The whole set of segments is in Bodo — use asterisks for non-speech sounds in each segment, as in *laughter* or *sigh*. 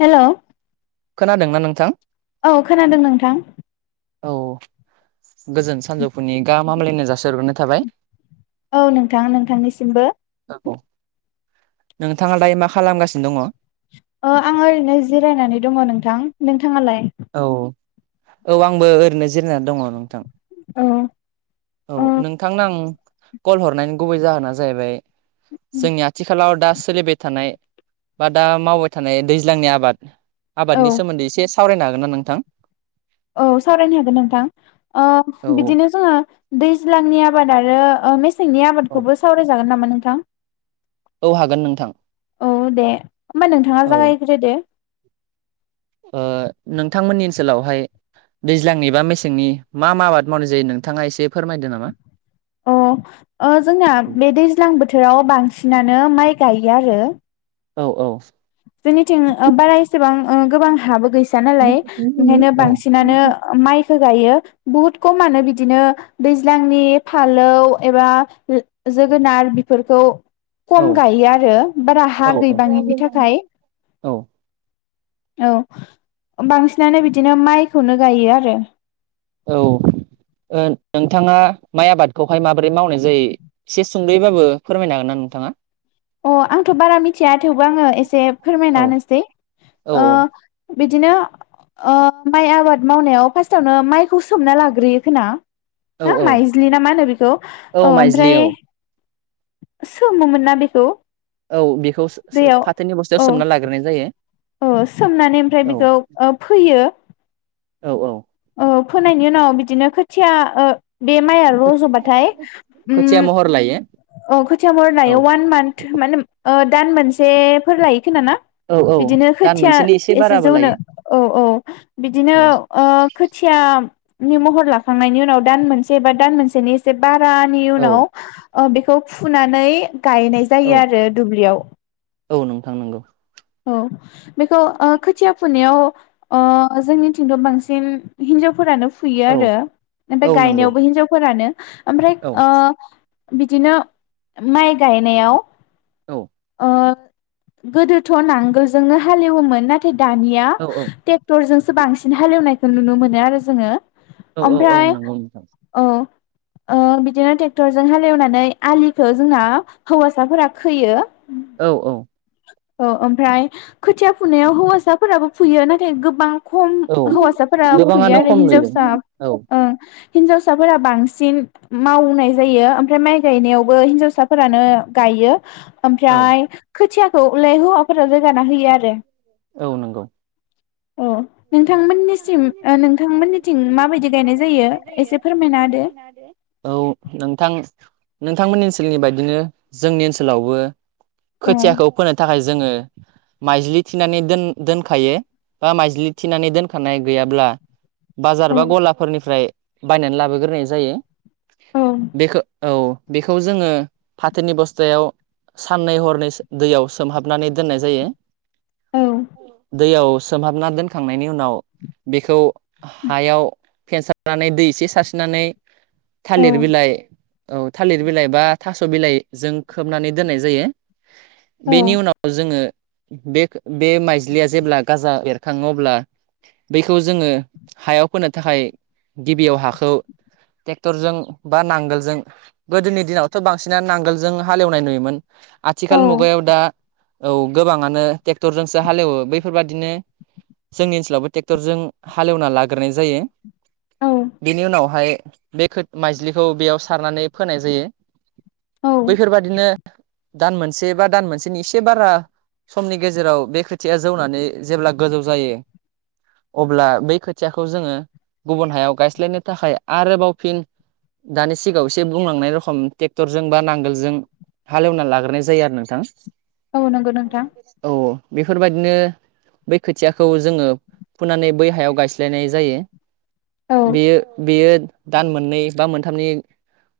हेल' खोनादोंना नोंथां? औ खोनादों नोंथां। औ गोजोन सानजौफुनि गाहाम हामलायनाय जासि हरग्रोनाय थाबाय। औ नोंथां नोंथांनिसिमबो। नोंथाङा दायो मा खालामगासिनो दङ? ओ आङो ओरैनो जिरायनानै दङ नोंथां नोंथाङालाय? औ औ आंबो ओरैनो जिरायनानै दङ नोंथां। औ औ ओ नोंथांनो आं कल हरनायनि गुबै जाहोना जाहैबाय जोंनि आथिखालाव दा सोलिबाय थानाय बा दा मावबाय थानाय दैज्लांनि आबाद औ आबादनि सोमोन्दै एसे सावरायनो हागोन ना नोंथां? औ सावरायनो हागोन नोंथां औ ओ बिदिनो जोङो दैज्लांनि आबादारि आरो मेसेंनि औ आबादखौबो सावरायजागोन नामा नोंथां? औ हागोन नोंथां। औ दे होमबा नोंथाङा औ जागायग्रोदो। ओ नोंथांमोननि ओनसोलावहाय दैज्लांनि बा मेसेंनि मा मा आबाद मावनाय जायो नोंथाङा एसे फोरमायदो नामा? अ जोंना ओ बे दैज्लां बोथोराव बांसिनानो माइ गायो आरो। औ औ जोंनिथिं ओ बारा एसेबां गोबां हाबो गैसोआ औ नालाय बेनिखायनो बांसिनानो माइखो गायो बहुत खमानो बिदिनो दैज्लां नि फानलौ एबा जो जोगोनार बेफोरखौ खम गायो आरो बारा औ हा गैबाङैनि थाखाय। औ औ बांसिनानो बिदिनो माइखौनो गायो आरो। औ ओ नोंथाङा माइ आबादखौहाय माबोरै मावनाय जायो एसे सुंद'योबाबो फोरमायनो हागोन ना नों थाङा? अ आंथ' बारा मिथिया थेवबो आङो एसे फोरमायना औ होनसै औ ओ बिदिनो ओ माइ आबाद मावनायाव फार्स्टावनो माइखौ सोमना लाग्रोयो खोना। औ ना औ माइज्लि ना मा होनो बेखौ औ माइज्लि ओमफ्राय औ सोमोमोन ना बेखौ? औ बेखौ सोम सोम दैयाव फाथोनि औ बस्थायाव सोमना लाग्रोनाय जायो। औ सोमनानै ओमफ्राय औ बेखौ फोयो औ औ औ फोनायनि उनाव बिदिनो खोथिया बे माइआ रज'बाथाय खोथिया उम महर लायो अ खोथिया महर लायो औ अवान मान्थ माने दान मोनसेफोर लायो खोना ना औ औ बिदिनो दान खोथिया मोनसेनि एसे बाराबो जौनो लायो औ औ बिदिनो औ ओ खोथिया नि महर लाखांनायनि उनाव दान मोनसे एबा दान मोनसेनि एसे बारानि औ उनाव ओ बेखौ फुनानै गायनाय जायो औ आरो दुब्लियाव। औ नोंथां नंगौ औ बेखौ ओ खोथिया फोनायाव ओ जोंनिथिंथ' बांसिन हिनजावफोरानो फुयो औ आरो ओमफाय औ नंगौ गायनायावबो हिनजावफोरानो ओमफ्राय औ ओ बिदिनो माइ गायनायाव औ ओ गोदोथ' नांगोलजोंनो हालेवोमोन नाथाय दानिया औ ट्रेक्टरजोंसो बांसिन हालेवनायखौ नुनो मोनो आरो जोङो औ औ औ ओमफ्राय नंगौ नोंथां औ ओ बिदिनो टेक्टरजों हालेवनानै आलिखौ जोंना हौवासाफोरा खोयो औ औ औ ओमफ्राय खोथिया फुनायाव हौवासाफोराबो फुयो नाथाय गोबां खम औ हौवासाफोरा फुयो गोबाङानो आरो खम नुयो हिन्जावसा औ हिनजावसाफोरा बांसिन मावनाय जायो ओमफ्राय माइ गायनायावबो हिन्जावसाफोरानो गाय यो औ ओमफ्राय खोथियाखौलाय हौवाफोरा रोगाना होयो आरो औ नंगौ औ नोंथांमोननिसिम ओ नोंथांमोननिथिं माबायदि गायनाय जायो एसे फोरमायना होदो औ नोंथां नोंथांमोननि ओनसोलनि बायदिनो जोंनि ओनसोलावबो औ खोथियाखौ फोनो थाखाय जोङो माइज्लि थिनानै दोन दोनखायो बा माइज्लि थिनानै दोन थानाय गैयाब्ला बाजार बा गलाफोरनिफ्राय बायनानै लाबोग्रोनाय जायो औ बेखौ औ बेखौ जोङो फाथोनि बस्थायाव साननै हरनै दैयाव सोमहाबनानै दोननाय जायो। औ दैयाव सोमहाबना दोनखांनायनि उनाव बेखौ हायाव फेनसारनानै दै एसे सारस्रिनानै औ थालिर बिलाइ औ थालिर बिलाइ बा थास' बिलाइजों खोबनानै दोननाय जायो। बेनि उनाव जोङो बे बे माइज्लिया जेब्ला गाजा एरखाङो अब्ला बेखौ जोङो हायाव फोनो थाखाय गिबियाव हाखौ ट्रेक्टरजों बा नांगोलजों गोदोनि दिनावथ' बांसिनानो नांगोलजों हालेवनाय नुयोमोन आथिखाल मुगायाव दा औ गोबाङानो टेक्टरजोंसो हालेवो बैफोरबादिनो जोंनि ओनसोलावबो टेक्टरजों हालेवना लाग्रोनाय जायो औ बेनि उनावहाय बे खो माइज्लिखौ बेयाव सारनानै फोनाय जायो औ बैफोरबादिनो दान मोनसे बा दान मोनसेनि एसे बारा समनि गेजेराव बे खोथिया जौनानै जेब्ला गोजौ जायो अब्ला बै खोथियाखौ जोङो गुबुन हायाव गायस्लायनो थाखाय आरोबाव फिन दानि सिगाङाव एसे बुंलांनाय रखम टेक्टरजों बा नांगोलजों हालेवना लाग्रोनाय जायो आरो नोंथां औ नंगौ नोंथां औ बेफोरबायदिनो बै खोथियाखौ जोङो फुनानै बै हायाव गायस्लायनाय जायो औ बेयो बेयो दान मोननै बा मोनथामनि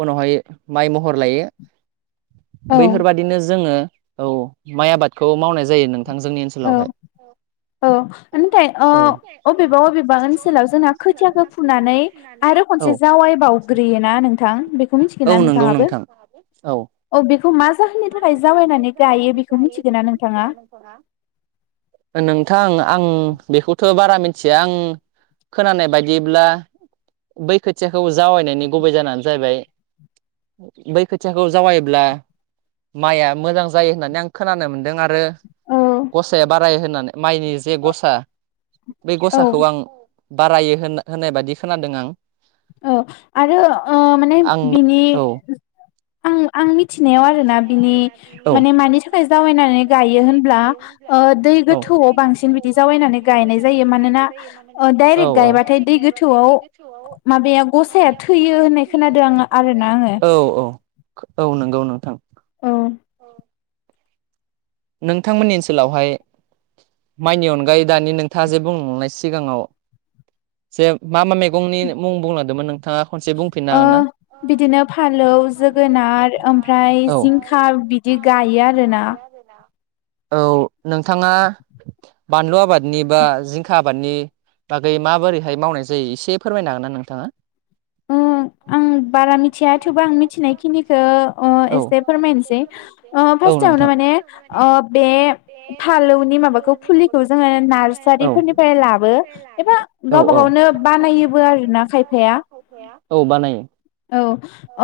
उनावहाय माइ महर लायो औ बैफोरबादिनो जोङो औ माइ आबादखौ मावनाय जायो नों औ औ नाथाय औ अबेबा अबेबा ओनसोलाव जोंना खोथियाखौ फुनानै आरो औ खनसे जावायबाव- ग्रोयो ना नोंथां बेखौ मिथिखौ औ ना नंगौ नोंथांआबो नोंथां औ बेखौ औ बेखौ जाहोननि मा थाखाय जागानिफ्राय जावायनानै बेखौ गायो मिथिगोन ना बेखौ नोंथाङा मिथिगोना नोंथाङा नोंथां आं बेखौथ' बारा मिथिया आं खोनानाय बायदिब्ला बै खोथियाखौ जावैनायनि गुबै जाहोनानो जाहैबाय बै खोथियाखौ जावायोब्ला माइआ मोजां जायो होननानै आं खोनानो मोनदों आरो औ गसाया बाराय होनानै माइनि जे गसा बे गसाखौ आं औ बारायो होन होननाय बायदि खोनादों आं औ आरो माने आं बिनि औ आं आं मिथि- नायाव आरोना बिनि औ माने मानि थाखाय जावायनानै गायो होनब्ला दै गोथौ दै गोथौआव बांसिन बिदि जावैनानै मानोना गायनाय जायो मानोना ओ डाइरेक्ट गायबाथाय दै डाइरेक्ट गायबाथाय गोथौआव दै गोथौआव माबाया गसाया माबाया थैयो गफाया होननाय थोयो खोनादों होनना आं खोनादों आरोना आङो आं औ औ नंगौ नोंथां औ नोंथांमोननि ओनसोलावहाय माइनि अनगायै दानि नोंथाङा जे बुंलांनाय सिगाङाव जे मा मा मै- गंनि मुं बुंलांदोंमोन नोंथाङा खनसे बुंफिननो ओ हागोन ना। फालौ बिदिनो फालौ जोगोनार ओमफ्राय जोगोनार ओमफ्राय जिंखा बि बिदि साव गायो गिदिर आरोना गायो आरो ना औ नोंथाङा बानलु आबादनि बा जिंखा आबादनि बागै माबोरैहाय मावनाय जायो एसे फोरमायनो हागोन ना नोंथाङा आ बारा मिथिया थेवबो आं मिनायखिनिखौ औ एसे फोरमायनोसै औ फार्स्टआवनो नोंथां माने बे फालौनि माबाखौ फुलिखौ जोङो औ नार्सारिफोरनिफ्राय लाबो एबा औ गावबा औ गावनो बानायोबो आरो ना खायफाया औ बानायो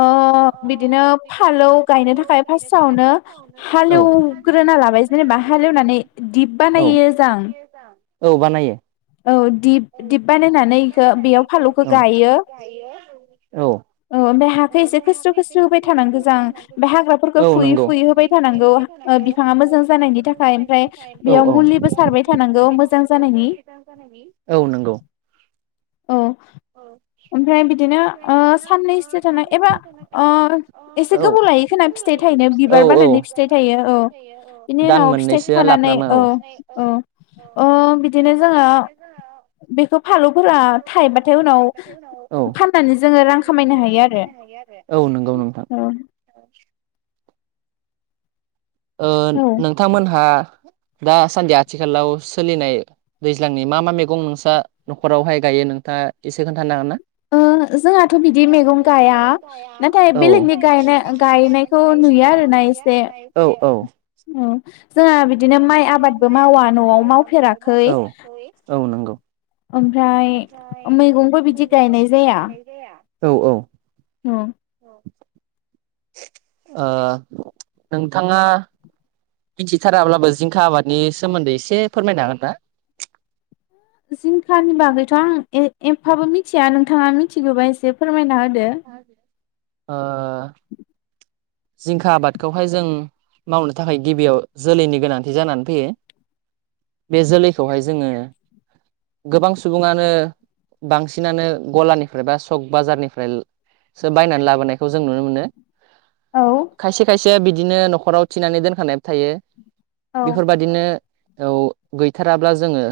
औ बिदिनो फालौ गायनो थाखाय फार्स्टआवनो औ हालेव ग्रोना लाबाय जेनेबा हालेवनानै दिप औ बानायो जां औ बानायो औ दिप बानायनानै इखो बानायनानै बेयाव गायो फालौखौ गायो औ ओमफ्राय हाखौ एसे अ खोस्रो हाखौ खोस्रो होबाय खोखो खोखो थानांगौ जों होबाय थानांगौ ओमफ्राय जां हाग्राफोरखौ औ फुयै नंगौ होबाय फुयै फुयै होबाय थानांगौ अ ओ मोजां बिफाङा जानायनि मोजां थाखाय जानायनि ओमफ्राय थाखायबो मुलिबो सारबाय बेयाव थानांगौ बोखारनाय मोजां थानांगौ जानायनि मोजां जानायनि औ नंगौ औ औ ओमफ्राय बिदिनो साननैसो थि एबा औ एसे गोबाव लायो खोना फिथाइ थायनो। औ बिबार औ बारनानै फिथाइ थायो औ बिनि दान उनाव फिथाइखौ मोननैसोआ खानानै लाफ्रामो औ औ बिदिनो जोङो बेखौ फालौफोरा थायोबाथाय उनाव औ फाननानै जोङो रां खामायनो हायो आरो औ नंगौ नोंथां औ औ नोंथांमोनहा दासान्दि आथिखालाव सोलिनाय दैज्लांनि मा मा मैगं नोंस्रा न'खरावहाय गायो नों था एसे खोनथानो हागोन ना। ओ जोंहाथ' बिदि मैगं गया नाथाय बेलेगनि गायनाय गायनायखौ नुयो आरोना। एसे औ औ जोंहा बिदिनो माइ आबादबो मावा न'आव मावफेराखै औ औ नंगौ। ओमफ्राय मैगंखौ बिदि गायनाय जाया औ-औ ओ उम नोंथाङा मिथिथाराब्लाबो जिंखा आबादनि सोमोन्दै एसे फोरमायनो हागोन ना? जिंखानि बागैथ' आं एसेबो मिथिया नोंथाङा मिथिगौबा एसे फोरमायना हो। ओ जिंखा आबादखौहाय जों मावनो थाखाय गिबियाव जोलैनि गोनांथि जानानै फैयो। बे जोलैखौहाय जोङो गोबां सुबुङानो बांसिनानो गलानिफ्राय बा सक बाजारनिफ्राय सो बायनानै लाबोनायखौ जों नुनो मोनो औ खायसे-खायसे जों बिदिनो न'खराव थिनानै दोनखानाय थायो औ बेफोरबायदिनो औ गैथाराब्ला जोङो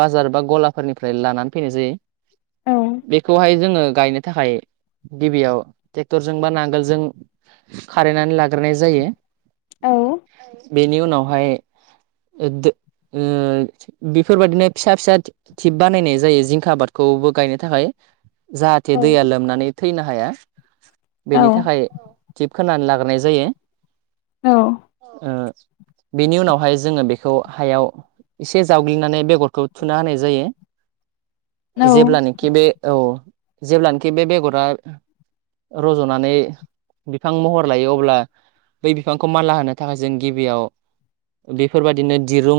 बाजार बा गलाफोरनिफ्राय लानानै फैनाय जायो। औ बेखौहाय जोङो गायनो थाखाय गिबियाव ट्रेक्टरजों बा नांगोलजों खारैनानै लाग्रोनाय जायो। औ बेनि उनावहाय ओ बेफोरबायाददिनो फिसा- फिसा थिप बानायनाय जायो जिंखा आबादखौबो गायनो थाखाय। जाहाथे औ दैया लोमनानै थैनो हाया, बेनि औ थाखाय थिप खोनानै लाग्रोनाय जायो। औ ओ बेनि उनावहाय जोङो बेखौ हायाव एसे जावग्लिनानै बेगरखौ थुना होनाय जायो। जेब्लानोखि बे औ जेब्लानोाखि बे बेगरा रज'नानै बिफां महर लायो अब्ला बै बिफांखौ मानला होनो थाखाय जों गिबियाव बेफोरबायाददिनो दिरुं,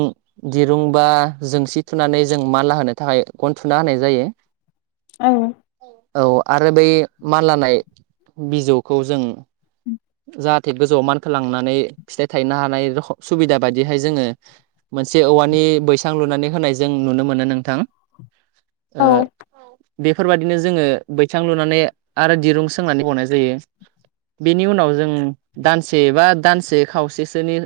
दिरुं बा जोंसि थुनानै जों मानला होनो थाखाय थुना होनाय जायो। औ औ आरो बै मानल लांनाय बिजौखौ जों जाहाथे गोजौआव मानखोलांनानै फिथाइ थायनो हानाय सुबिदा बायदिहाय जोङो मोनसे औवानि बैसां लुनानै होनाय जों नुनो मोनो नोंथां। ओ बेफोरबाददिनो जोङो बैसां लुनानै आरो दिरुं सोंनानै होबावनाय जायो। बेनि उनाव जों दानसे बा दानसे खावसेसोनि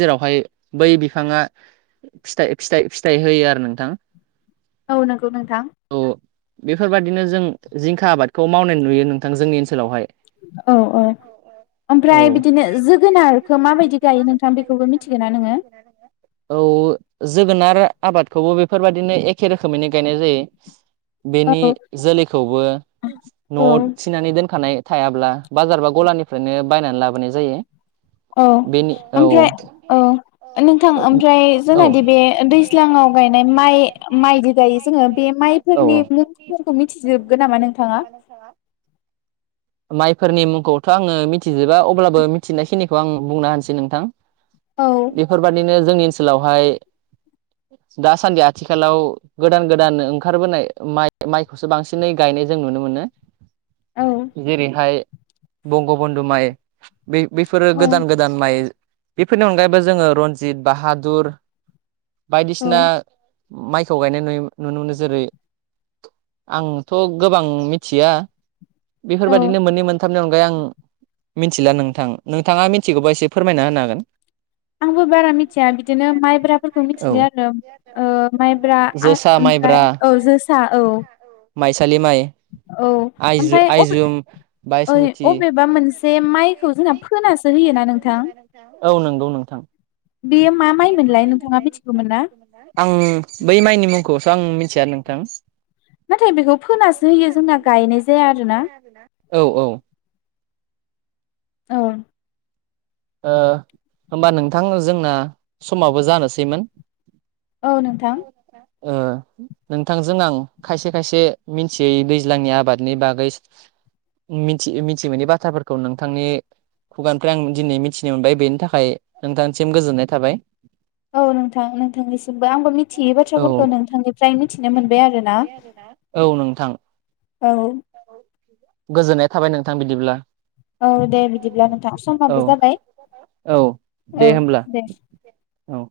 जेरावहाय बै बिफाङा फिथाय, फिथाइ फिथाइ होयोआरो नोंथां। औ नंगौ नोंथां। बेफोरबायाददिनो जों जिंखा आबादखौ मावनाय नुयो नोंथां जोंनि ओनसोलावहाय। औ-औ औ-औ माबायदि गायो नोंथां बेखौबो मिथिगोना नोङो? जोगोनार आबादखौबो बेफोरबाददिनो एखे रोखोमैनो गायनाय जायो। औ बेनि जोलैखौबो औ न'आव थिनानै दोनखानाय थायाब्ला बाजार बा गलानिफ्रायनो बायनानै लाबोनाय जायो। औ बेनि औ ओमफ्राय औ नोंथां ओमफ्राय औ जोंनादि बे दैज्लांआव माय गायो माइ-माइदि गायो जोङो बे औ माइफोरनि मुंफोरखौ मिथिजोबगोन नामा नोंथाङा? औ माइफोरनि मुंखौथ' आङो मिथिजोबा अब्लाबो मिथिनायखिनिखौ आं बुंना होनानोसै नोंथां औ बेफोरबादिनो जोंनि ओनसोलावहाय दासान्दि आथिखालाव गोदान-गोदान ओंखारबोनाय माइ माइखौसो बांसिनै गायनाय जों नुनो मोनो। औ जेरैहाय बंगबन्धु माइ बै-बैफोरो गोदान औ गोदान माइ। बेफोरनि अनगायैबो जोङो रनजित, बाहादुर औ बायदिसिना माइखौ गायनाय नुयो-नुनो मोनो जेरै आंथ' गोबां मिथिया औ बेफोरबायाददिनो मोननै मोनथामनि अनगायै आं मिथिला नोंथां नोंथाङा मिथिगौबा एसे फोरमायना होनो हागोन आंबो बारा मिथिया बिदिनो माइब्राफोरखौ औ मिथियो आरो ओ माइब्रा आ जोसा ओमफ्राय माइब्रा औ जोसा औ। माइसालि माइ औ आइ ओमफ्राय अबे आइजुम ओइ बायसमुथि अबेबा मोनसे माइखौ जोंना फोनासो होयोना नोंथां? *unintelligible* औ नोंगौ नोंथां। बेयो मा माइमोनलाय नोंथाङा मिथिगौमोन ना? *unintelligible* आं बै माइनि मुं खौसो आं मिथिया नोंथां। नाथाय बेखौ फोनासो होयो जोंना गायनाय जाया आरोना। औ औ। औ। ओ होमबा नोंथां जोंना समावबो जानोसैमोन। औ नोंथां। ओ नोंथांजों आं खायसे खायसे मिन्थियै दैज्लांनि आबादनि बागै मिथि मिथि मोननि बाथ्राफोरखौ नोंथांनि खुगानिफ्राय आं दिनै मि थिनो मोनबाय बेनि थाखाय नोंथांसिम गोजोननाय थाबाय। औ नोंथां नोंथांनिसिमबो आंबो मिथियै औ बाथ्राफोरखौ नोंथांनिफ्राय मिथिनो मोन औ नोंथां। औ। गोजोननाय थाबाय नोंथां बिदिब्ला। औ दे बिदिब्ला नोंथां औ समाबो जाबाय औ दे होमब्ला। औ।